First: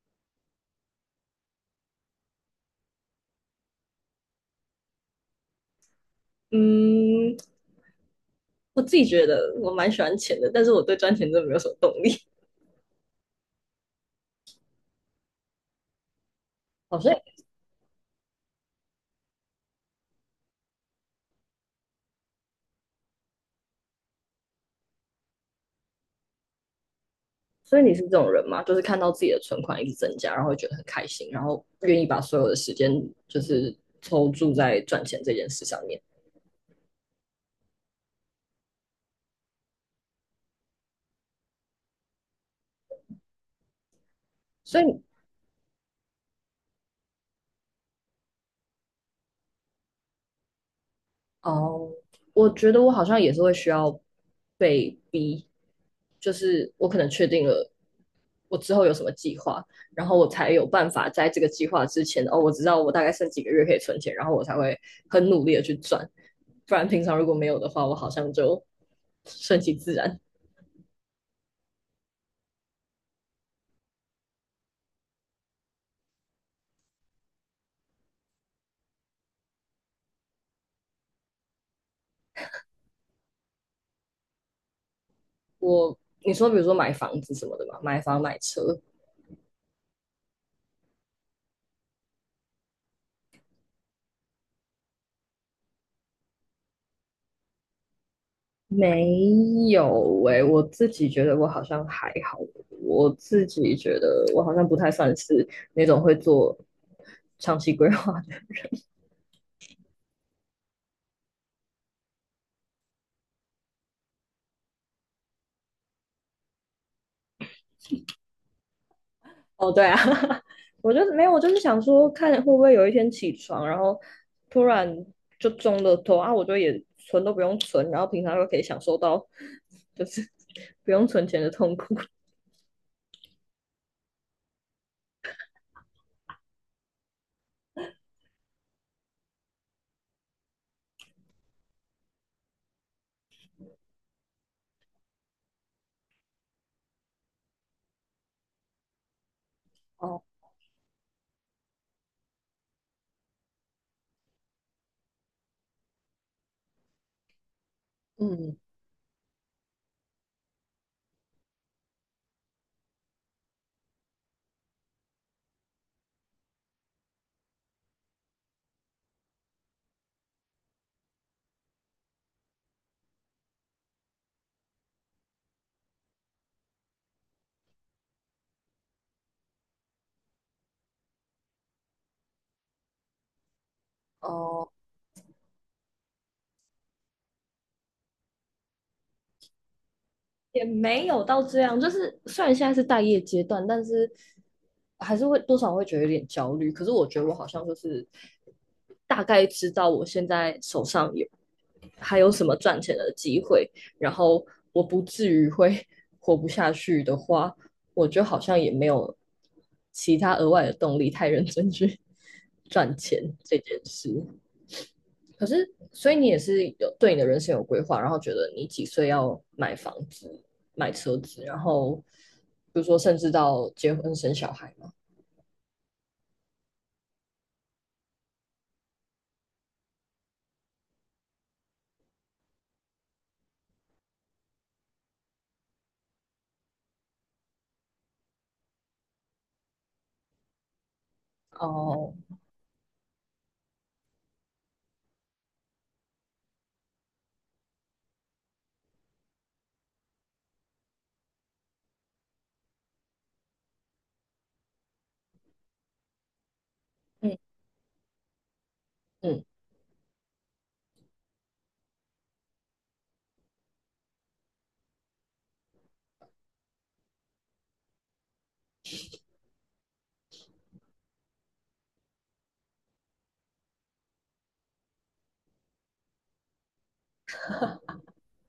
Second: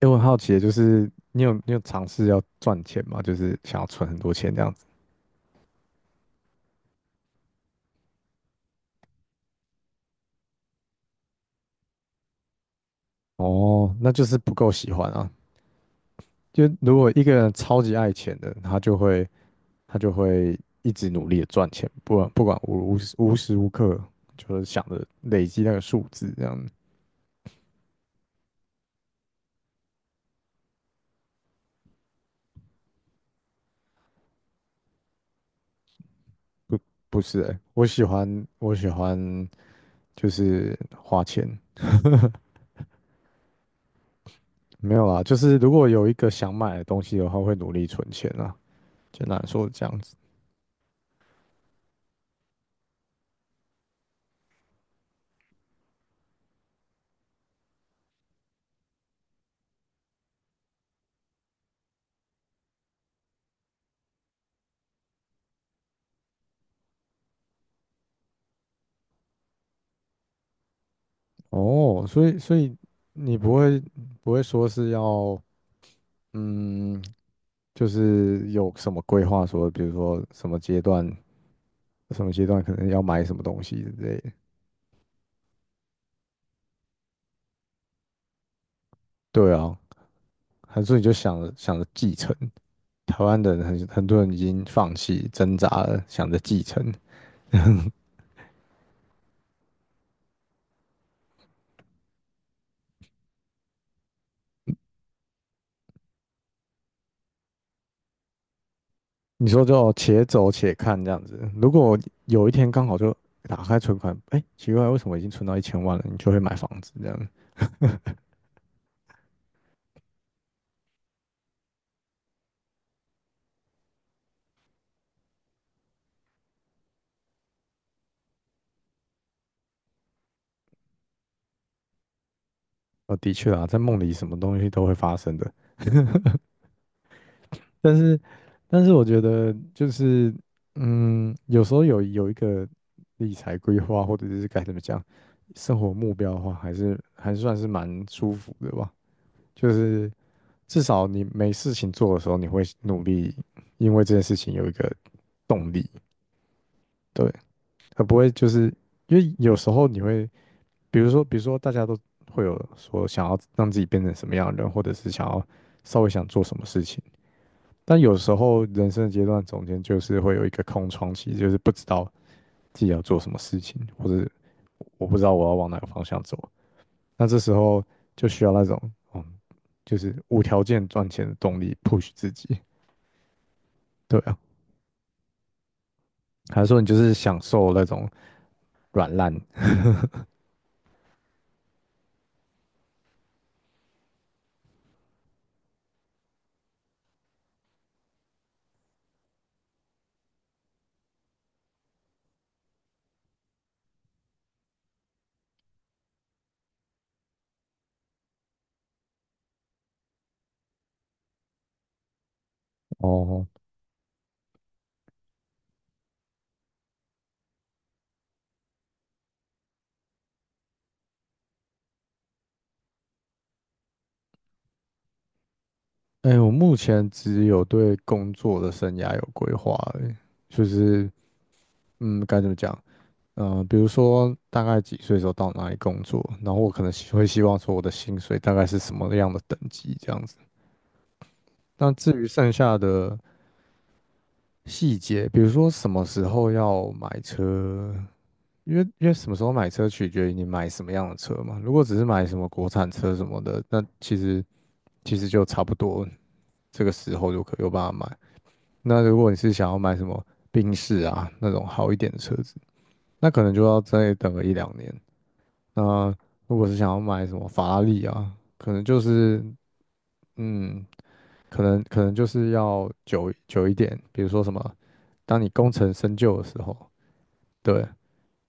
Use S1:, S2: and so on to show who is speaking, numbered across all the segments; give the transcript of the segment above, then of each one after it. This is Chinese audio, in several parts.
S1: 诶，我很好奇的，就是你有尝试要赚钱吗？就是想要存很多钱这样子。
S2: 嗯，我自己觉得我蛮喜欢钱的，但是我对赚钱真的没有什么动力。
S1: 哦，那就是不够喜欢啊。就如
S2: 好
S1: 果一个
S2: 以
S1: 人超级爱钱的，他就会一直努力的赚钱，不管无时无刻就是想着累积那个数字这样。
S2: 所以你是这种人吗？就是看到自己的存款一直增加，然后会觉得很开心，然后愿意把所有的时间就是抽注在赚钱这件事上面。
S1: 不是诶，我喜欢就是花钱，
S2: 所
S1: 没
S2: 以
S1: 有啊。就是如果有一个想买的东西的话，会努力存钱啊。简单来说是这样子。
S2: 哦，我觉得我好像也是会需要被逼，就是我可能确定了我之后有什么计划，然后我才有办法在这个计划之前，哦，我知道我大概剩几个月可以存钱，然后我才会很努力的去赚，不然平常如果没有的话，我好像就顺其自然。
S1: 哦，所以你不会说是要嗯，就是有什么规划说，比如说什么阶段可能要买什么东西之类的。
S2: 我，你说比如说买房子什么的嘛，买房买车，
S1: 对啊，还是你就想着继承？台湾的人很多人已经放弃挣扎了，想着继承。
S2: 没有诶、我自己觉得我好像还好，我自己觉得我好像不太算是那种会做长期规划的。
S1: 你说就且走且看这样子。如果有一天刚好就打开存款，哎，奇怪，为什么已经存到1000万了？你就会买房子这样。
S2: 哦，对啊，我就没有，我就是想说看会不会有一天起床，然后突然就中了头啊，我就也存都不用存，然后平常又可以享受到就是 不用存钱的痛苦。
S1: 哦，的确啊，在梦里什么东西都会发生的。但是，我觉得就是，有时候有一个理财规划，或者是该怎么讲，生活目标的话，还算是蛮舒服的吧。就是
S2: 哦，
S1: 至少你没事情做的时候，你会努力，因为这件事情有一个动力，对，而不会就
S2: 嗯，
S1: 是因为有时候你会，比如说大家都会有说想要让自己变成什么样的人，或者是想要稍微想做什么事情。但有时候人生的阶段中间就是会有一个空窗期，就是不知道自己要做什么事情，或者我不知道我要往哪个方向走。那这时候就需要那种，嗯，就是无条件赚钱的动力 push 自己。对啊，
S2: 哦。
S1: 还是说你就是享受那种软烂？
S2: 也没有到这样，就是虽然现在是待业阶段，但是还是会多少会觉得有点焦虑。可是我觉得我好像就是大概知道我现在手上还有什么赚钱的机会，然后我不至于会 活不下去的话，我就好像也没有其他额外的动力太认真去 赚钱
S1: 哦，
S2: 这件事。可是，所以你也是有对你的人生有规划，然后觉得你几岁要买房子、买车子，然后比如说甚至到结婚生小孩嘛。
S1: 哎，我目前只有对工作的生涯有规划而已。就是该怎么讲？比如说大概几岁的时候到哪里工作，然后我可能希望说我的薪水大概是什么样的等级这样子。那至
S2: 哦，
S1: 于剩下的细节，比如说什么时候要买车，因为什么时候买车取决于你买什么样的车嘛。如果只是买什么国产车什么的，那其实就差不多这个时候
S2: 嗯
S1: 就可以有办法买。那如果你
S2: 嗯，
S1: 是想要买什么宾士啊那种好一点的车子，那可能就要再等个一两年。那如果是想要买什么法拉利啊，可能就是嗯，可能就是要久一点，比如说什么，当你功成身就的时候，对。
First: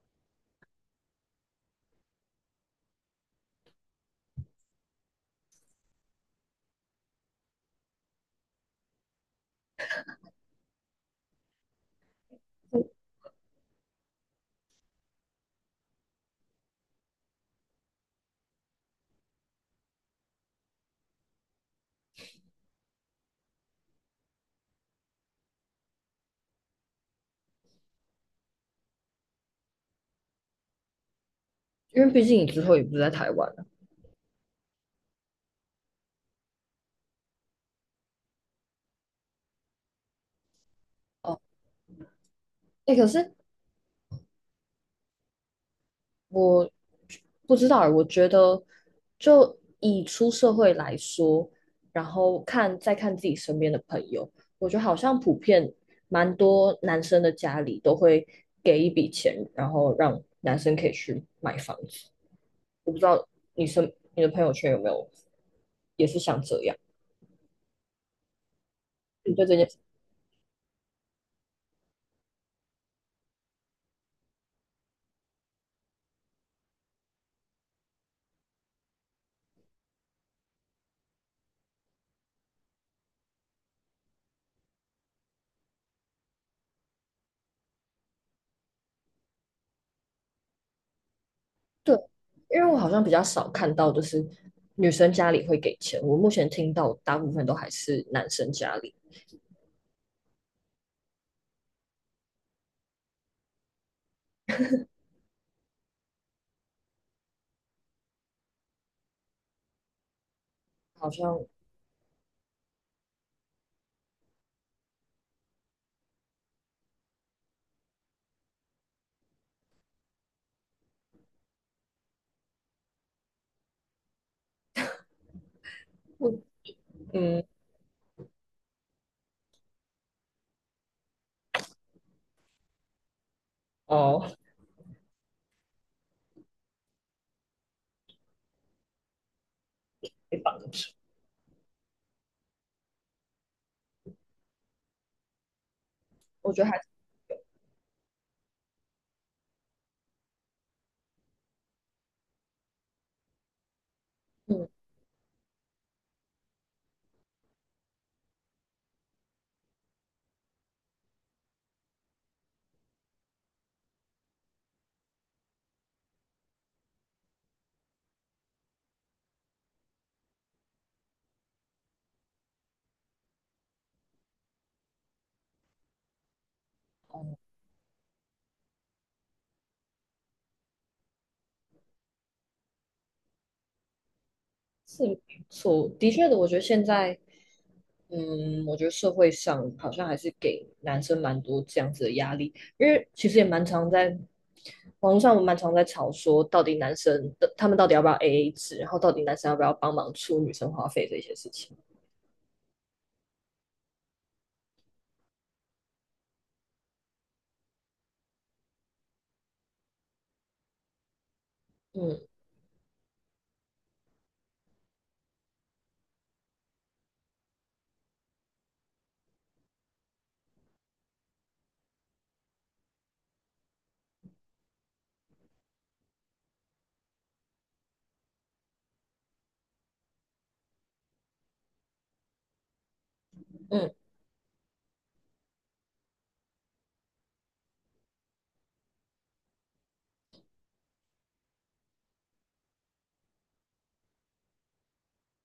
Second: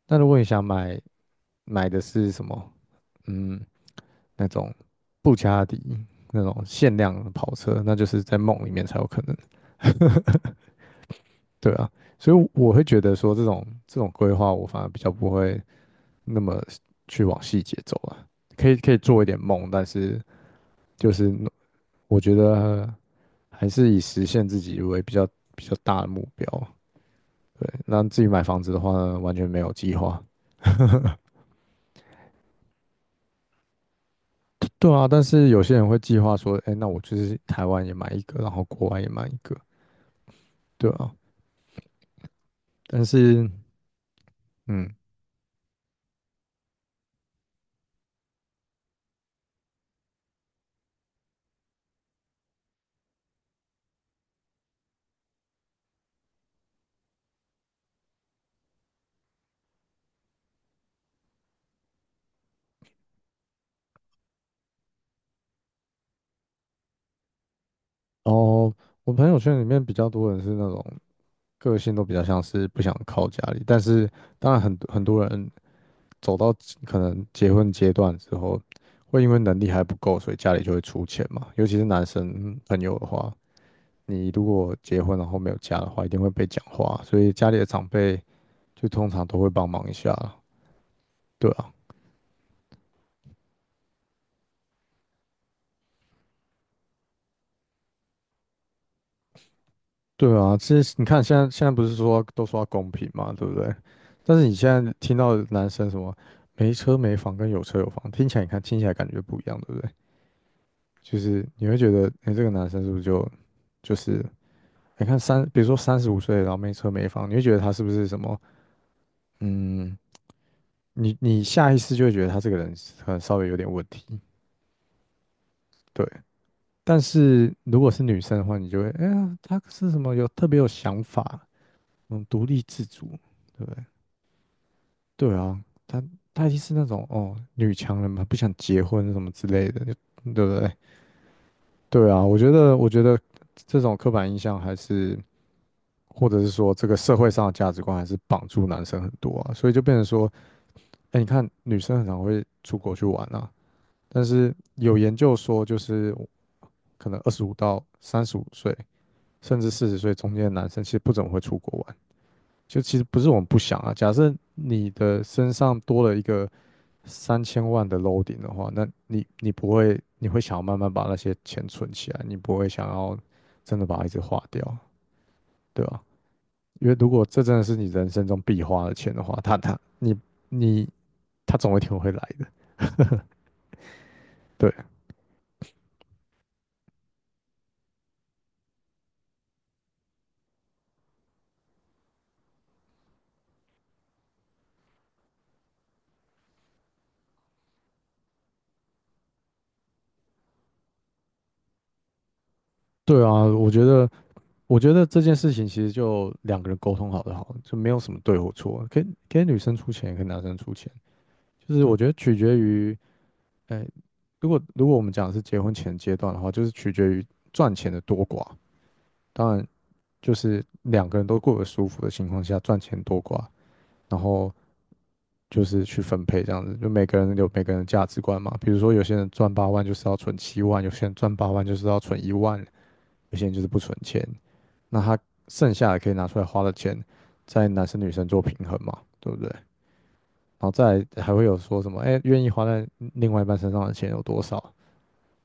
S1: 那如果你想买的是什么，嗯，那种布加迪那种限量的跑车，那就是在梦里面才有可能。对啊，所以我会觉得说这种规划，我反而比较不会那么去往细节走啊。可以做一点梦，但是就是我觉得还是以实现自己为比较大的目标。对，那自己买房子的话呢，完全没有计划。
S2: 因为毕竟你之后也不是在台湾了。
S1: 对对啊，但是有些人会计划说，哎，那我就是台湾也买一个，然后国外也买一个，对啊。
S2: 哦，哎、
S1: 但
S2: 可是
S1: 是，嗯，
S2: 我不知道欸，我觉得就以出社会来说，然后再看自己身边的朋友，我觉得好像普遍蛮多男生的家里都会给一笔钱，然后让男生可以去买房子。我不知道你的朋友圈有没有也是像这样？
S1: 哦，我朋
S2: 你
S1: 友
S2: 对这
S1: 圈里
S2: 件事，
S1: 面比较多人是那种。个性都比较像是不想靠家里，但是当然很多人走到可能结婚阶段之后，会因为能力还不够，所以家里就会出钱嘛。尤其是男生朋友的话，你如果结婚然后没有家的话，一定会被讲话，所以家里的长辈就通常都会帮忙一下啦。对啊，
S2: 对，因为我好像比较少看到就是女生家里会给钱，我目前听到大部分都还是男生家里，
S1: 对啊，其实你看现在不是说都说要公平嘛，对不对？但是你现在听到男生什么没车没房跟有车有房，听起来感觉不一样，对不对？
S2: 好
S1: 就
S2: 像
S1: 是你会觉得，哎、这个男生是不是就是你看比如说三十五岁，然后没车没房，你会觉得他是不是什么？嗯，你下意识就会觉得他这个人可能稍微有点问题，对。
S2: 不。
S1: 但
S2: 嗯，
S1: 是如果是女生的话，你就会，哎呀，他是什么有特别有想法，独立自主，对不对？
S2: 哦，
S1: 对啊，他他一定是那种女强人嘛，不想结婚什么之类的，对不
S2: 非常的
S1: 对？对啊，我觉得这种刻板印象还是。或者是
S2: 我觉得
S1: 说
S2: 还是
S1: 这个社会上的价值观还是绑住男生很多啊，所以就变成说，哎，你看女生很常会出国去玩啊，但是
S2: 嗯
S1: 有研究说，就是可能25到35岁，甚至40岁中间的男生，其实不怎么会出国玩。就其实不是我们不想啊，假设你的身上多了一个3000万的 loading 的话，那你不会，你会想要慢慢把那些钱存起来，你不会想要真的把它一直花掉，对吧？因为如果这真的是你人生中必花的钱的话，他他你你他总有一天会来的。对
S2: 是不错，的确的，我觉得现在我觉得社会上好像还是给男生蛮多这样子的压力，因为其实也蛮常在网络上，我蛮常在吵说，到底男生的他们到底要不要 AA 制，然后到底男生要不要帮忙出女生花费这些事情。
S1: 对啊，我觉得这件事情其实就两个人沟通好就好了，就没有什么对或错，可以给女生出钱，给男生出钱，就是我觉得
S2: 嗯
S1: 取决于，哎，如果我们讲的是结婚前阶段的话，就是取决于赚钱的多寡。当然，就是两个人都过得舒服的情况下，赚钱多寡然后就是去分配这样子，就每个人有每个人的价值观嘛。比如说有些人赚八万就是要存7万，有些人赚八万就是要存一万，有些人就是不
S2: 嗯，
S1: 存钱。那他剩下的可以拿出来花的钱，在男生女生做平衡嘛，对不对？然后再来还会有说什么，哎，愿意花在另外一半身上的钱有多少？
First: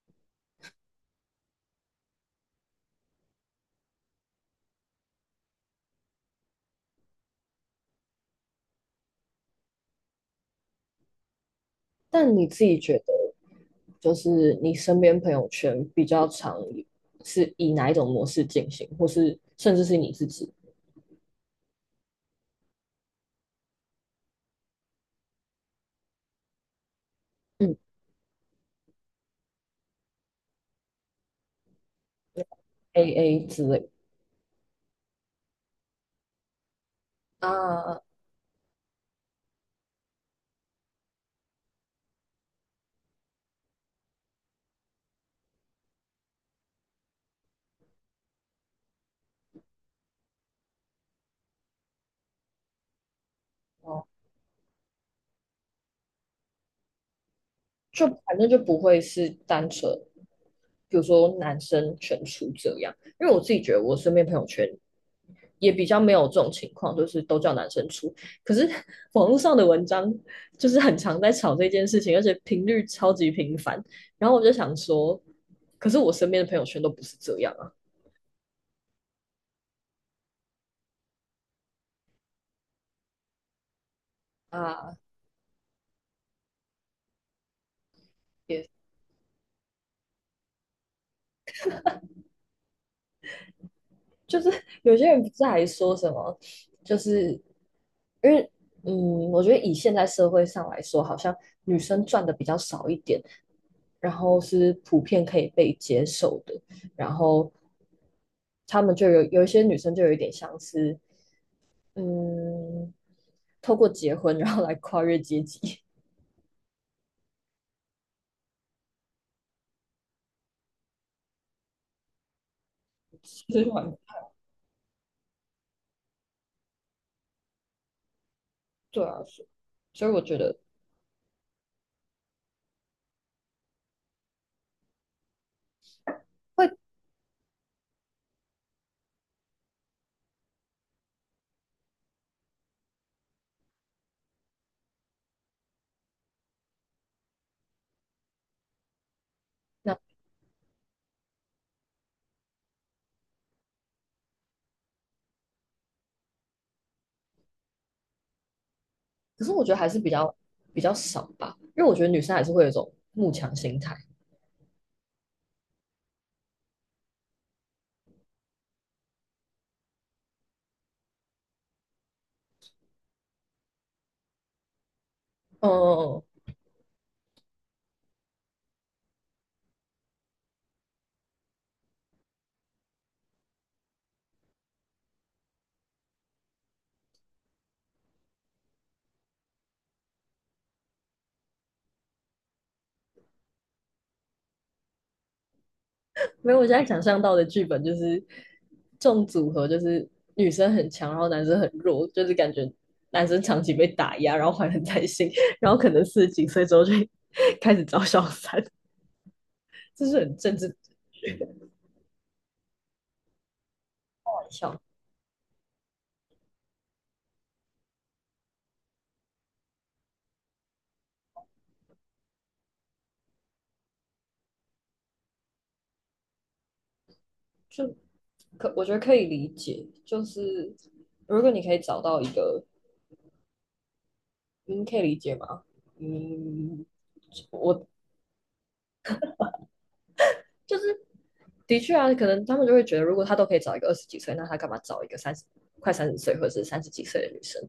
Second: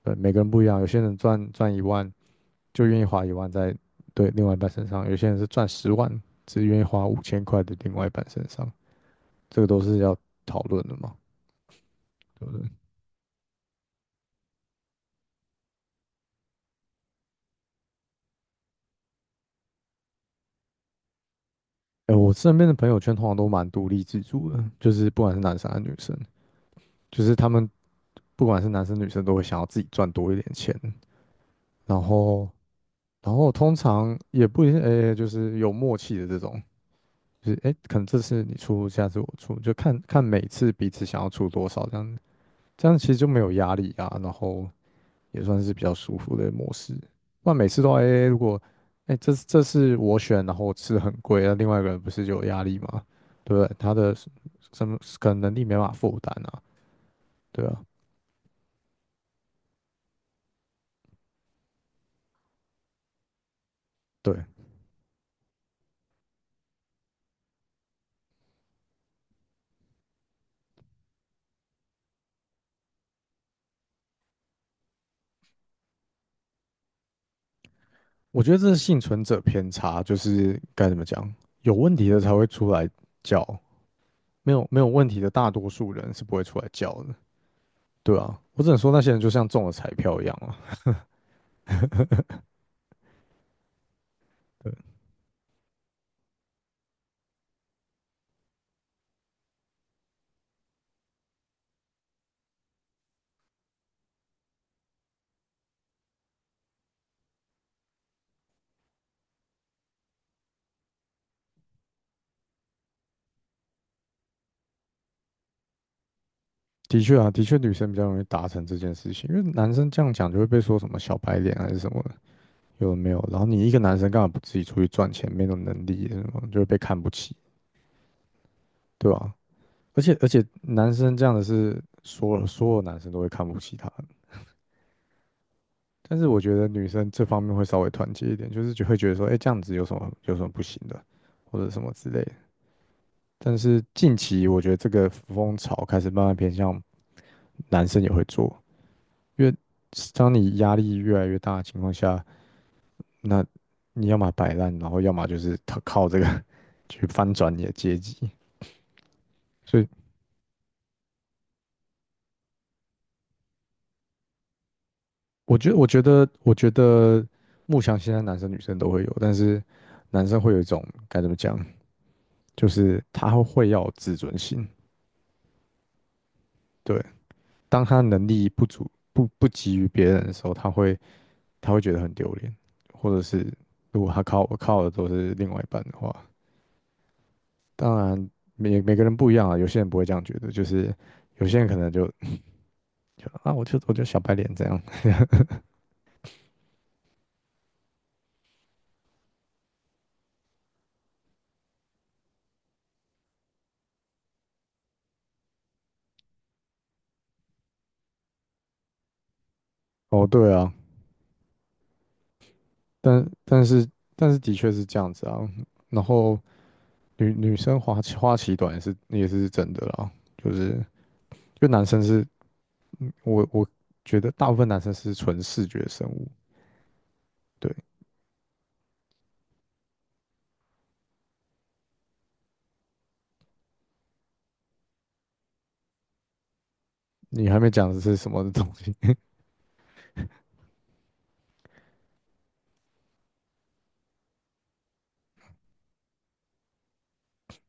S1: 对，每个人不一样，有些人赚一万就愿意花一万在对另外一半身上，有些人是赚10万只愿意花5000块的另外一半身上，这个都是要讨论的嘛。
S2: 但
S1: 对
S2: 你
S1: 不
S2: 自
S1: 对？
S2: 己觉得，就是你身边朋友圈比较常是以哪一种模式进行，或是甚至是你自己？
S1: 哎、我身边的朋友圈通常都蛮独立自主的，就是不管是男生还是女生，就是他们
S2: 嗯
S1: 不管是男生女生都会想要自己赚多一点钱，然后然
S2: AA
S1: 后
S2: 之
S1: 通
S2: 类
S1: 常也不一定，哎、就是有默契的这种，就是哎、可
S2: 啊，
S1: 能这次你出，下次我出，就看看每次彼此想要出多少这样子，这样其实就没有压力啊，然后也算是比较舒服的模式。不然每次都 AA,如果哎、这是我选，然后我吃得很贵，那另外一个人不是就有压力吗？对不对？他
S2: 哦，
S1: 的什么可能能力没办法负担啊？对啊，
S2: 就反正就不会是单纯，比如说男生全出这样，因为我自己觉得我身边朋
S1: 对，
S2: 友圈也比较没有这种情况，就是都叫男生出。可是 网络上的文章就是很常在吵这件事情，而且频率超级频繁。然后我就想说，可是我身边的朋友圈都不是这样啊。
S1: 我觉得这是幸存者偏差，就是该怎么讲，有问题的才会出来叫，没有
S2: 啊，
S1: 问题的大多数人是不会出来叫的，对啊，我
S2: 也
S1: 只能说那些人就像中了彩票一样啊。
S2: 就是
S1: 对，
S2: 有些人不是还说什么，就是因为我觉得以现在社会上来说，好像女生赚的比较少一点，然后是普遍可以被接受的，然后他们就有一些女生就有一点像是嗯，透过结婚然后来跨越阶级，
S1: 的确啊，的确女生比较容易达成这件事情，因为男生这样讲就会被说什么小白脸还是什么，有的没 有？然后
S2: 其是
S1: 你一个
S2: 蛮
S1: 男生干嘛不自己出去赚钱？没有能力什么，就会被看不起，
S2: 对
S1: 对
S2: 啊，
S1: 吧？
S2: 所以
S1: 而且
S2: 我
S1: 而
S2: 觉
S1: 且，
S2: 得
S1: 男生这样的是所有男生都会看不起他的。但是我觉得
S2: 会
S1: 女生这方面会稍微团结一点，就是就会觉得说，哎，这样子有什么不行的，或者什么之类的。但是近期我觉得这个风潮开始慢慢偏向男生也会做，因为
S2: 那，
S1: 当你压力越来越大的情况下，那你要么摆烂，然后要么就是他靠这个 去翻转你的阶级。
S2: 可是我觉得
S1: 所以
S2: 还是比较少吧，因为我觉得女生还是会有一种慕强心态，
S1: 我觉得木箱现在男生女生都会有，但是男生会有一种该怎么讲，就是他会要有自尊心。
S2: 嗯嗯嗯。
S1: 对，当他能力不足、不及于别人的时候，他会觉得很丢脸，或者是如果他靠我靠的都是另外一半的话，当然每个人不一样啊，有些人不会这样觉得，就是有些人可能就我就小白脸这样。
S2: 没有，我现在想象到的剧本就是这种组合，就是女生很强，然后男生很弱，就是感觉男生长期被打压，然后怀恨在心，然后可能四十几岁之后就开始找小三，这是
S1: 哦，
S2: 很
S1: 对
S2: 政
S1: 啊，
S2: 治
S1: 但但是但是
S2: 玩
S1: 的确
S2: 向。
S1: 是这样子啊，然后。女生花期短也是真的啦，就是就男生是，我觉得大部分男生是纯视觉生物，对。
S2: 就我觉得可以理解，就是如果你可以找到一个，嗯，可以理解吗？嗯，
S1: 你还没
S2: 我
S1: 讲的是什么东西，
S2: 就是的确啊，可能他们就会觉得，如果他都可以找一个二十几岁，那他干嘛找一个快三十岁或者是三十几岁的女生？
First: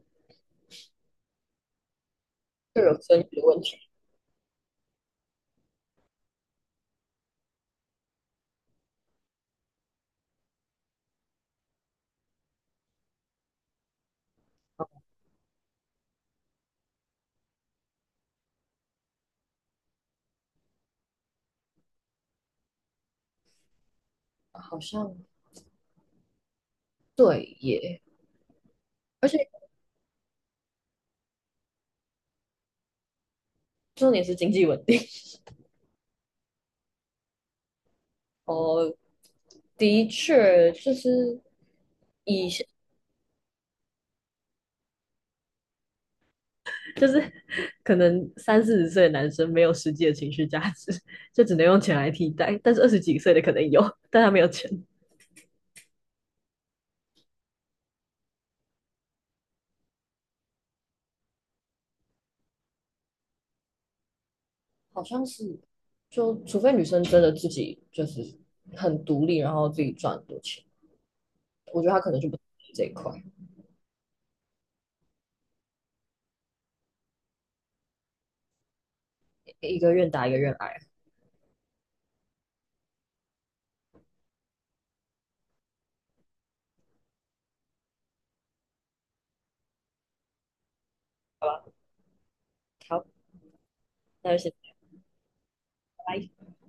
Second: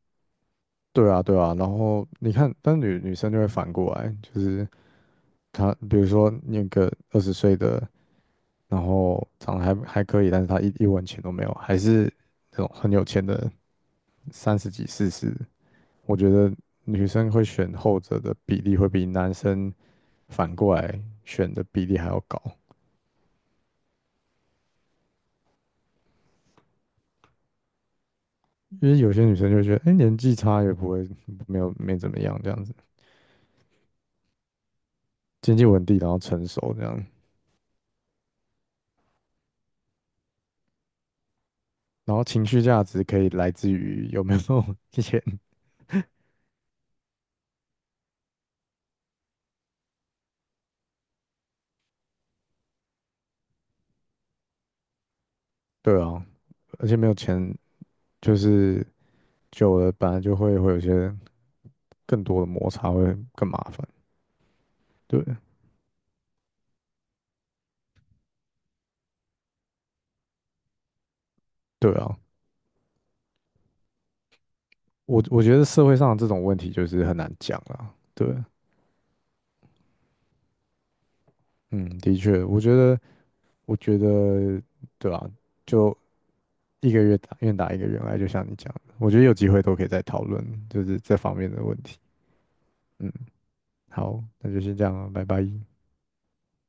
S1: 对啊对啊，然后你看，但
S2: 就有
S1: 女
S2: 生育
S1: 生就
S2: 的
S1: 会
S2: 问
S1: 反
S2: 题，
S1: 过来，就是她比如说那个20岁的，然后长得还可以，但是她一文钱都没有，还是那种很有钱的三十几四十，我觉得女生会选后者的比例会比男生反过来选的比例还要高。
S2: 好像对耶，
S1: 因为有些
S2: 而
S1: 女生
S2: 且
S1: 就觉得，哎、年纪差也不会没怎么样这样子，
S2: 重点是经济稳定
S1: 经济稳定，然后成熟这样，
S2: 哦，的确就是
S1: 然后情
S2: 以
S1: 绪价值可以来自于有没有 钱，
S2: 就是 可能三四十岁的男生没有实际的情绪价值，就只能用钱来替代，但是二十几岁的可能有，但他没有钱，
S1: 对啊，而且没有钱就是久了本来就会有一些更多的摩擦，会更麻烦，
S2: 好像
S1: 对
S2: 是，就除非女生真的自己就是很独立，然后自己赚很多钱，我觉
S1: 对
S2: 得他可
S1: 啊，
S2: 能就不这一块，
S1: 我觉得社会上这种问题就是很难讲啊，对，
S2: 一个愿打一个愿挨，
S1: 嗯，的确，我觉得对啊，就一个月打愿打一个月来，就像你讲的，我觉得有机会都可以再讨论，就是这方
S2: 好
S1: 面的
S2: 吧，
S1: 问题。
S2: 好，
S1: 嗯，好，
S2: 那就
S1: 那
S2: 先
S1: 就先这
S2: 拜
S1: 样了，拜拜。
S2: 拜。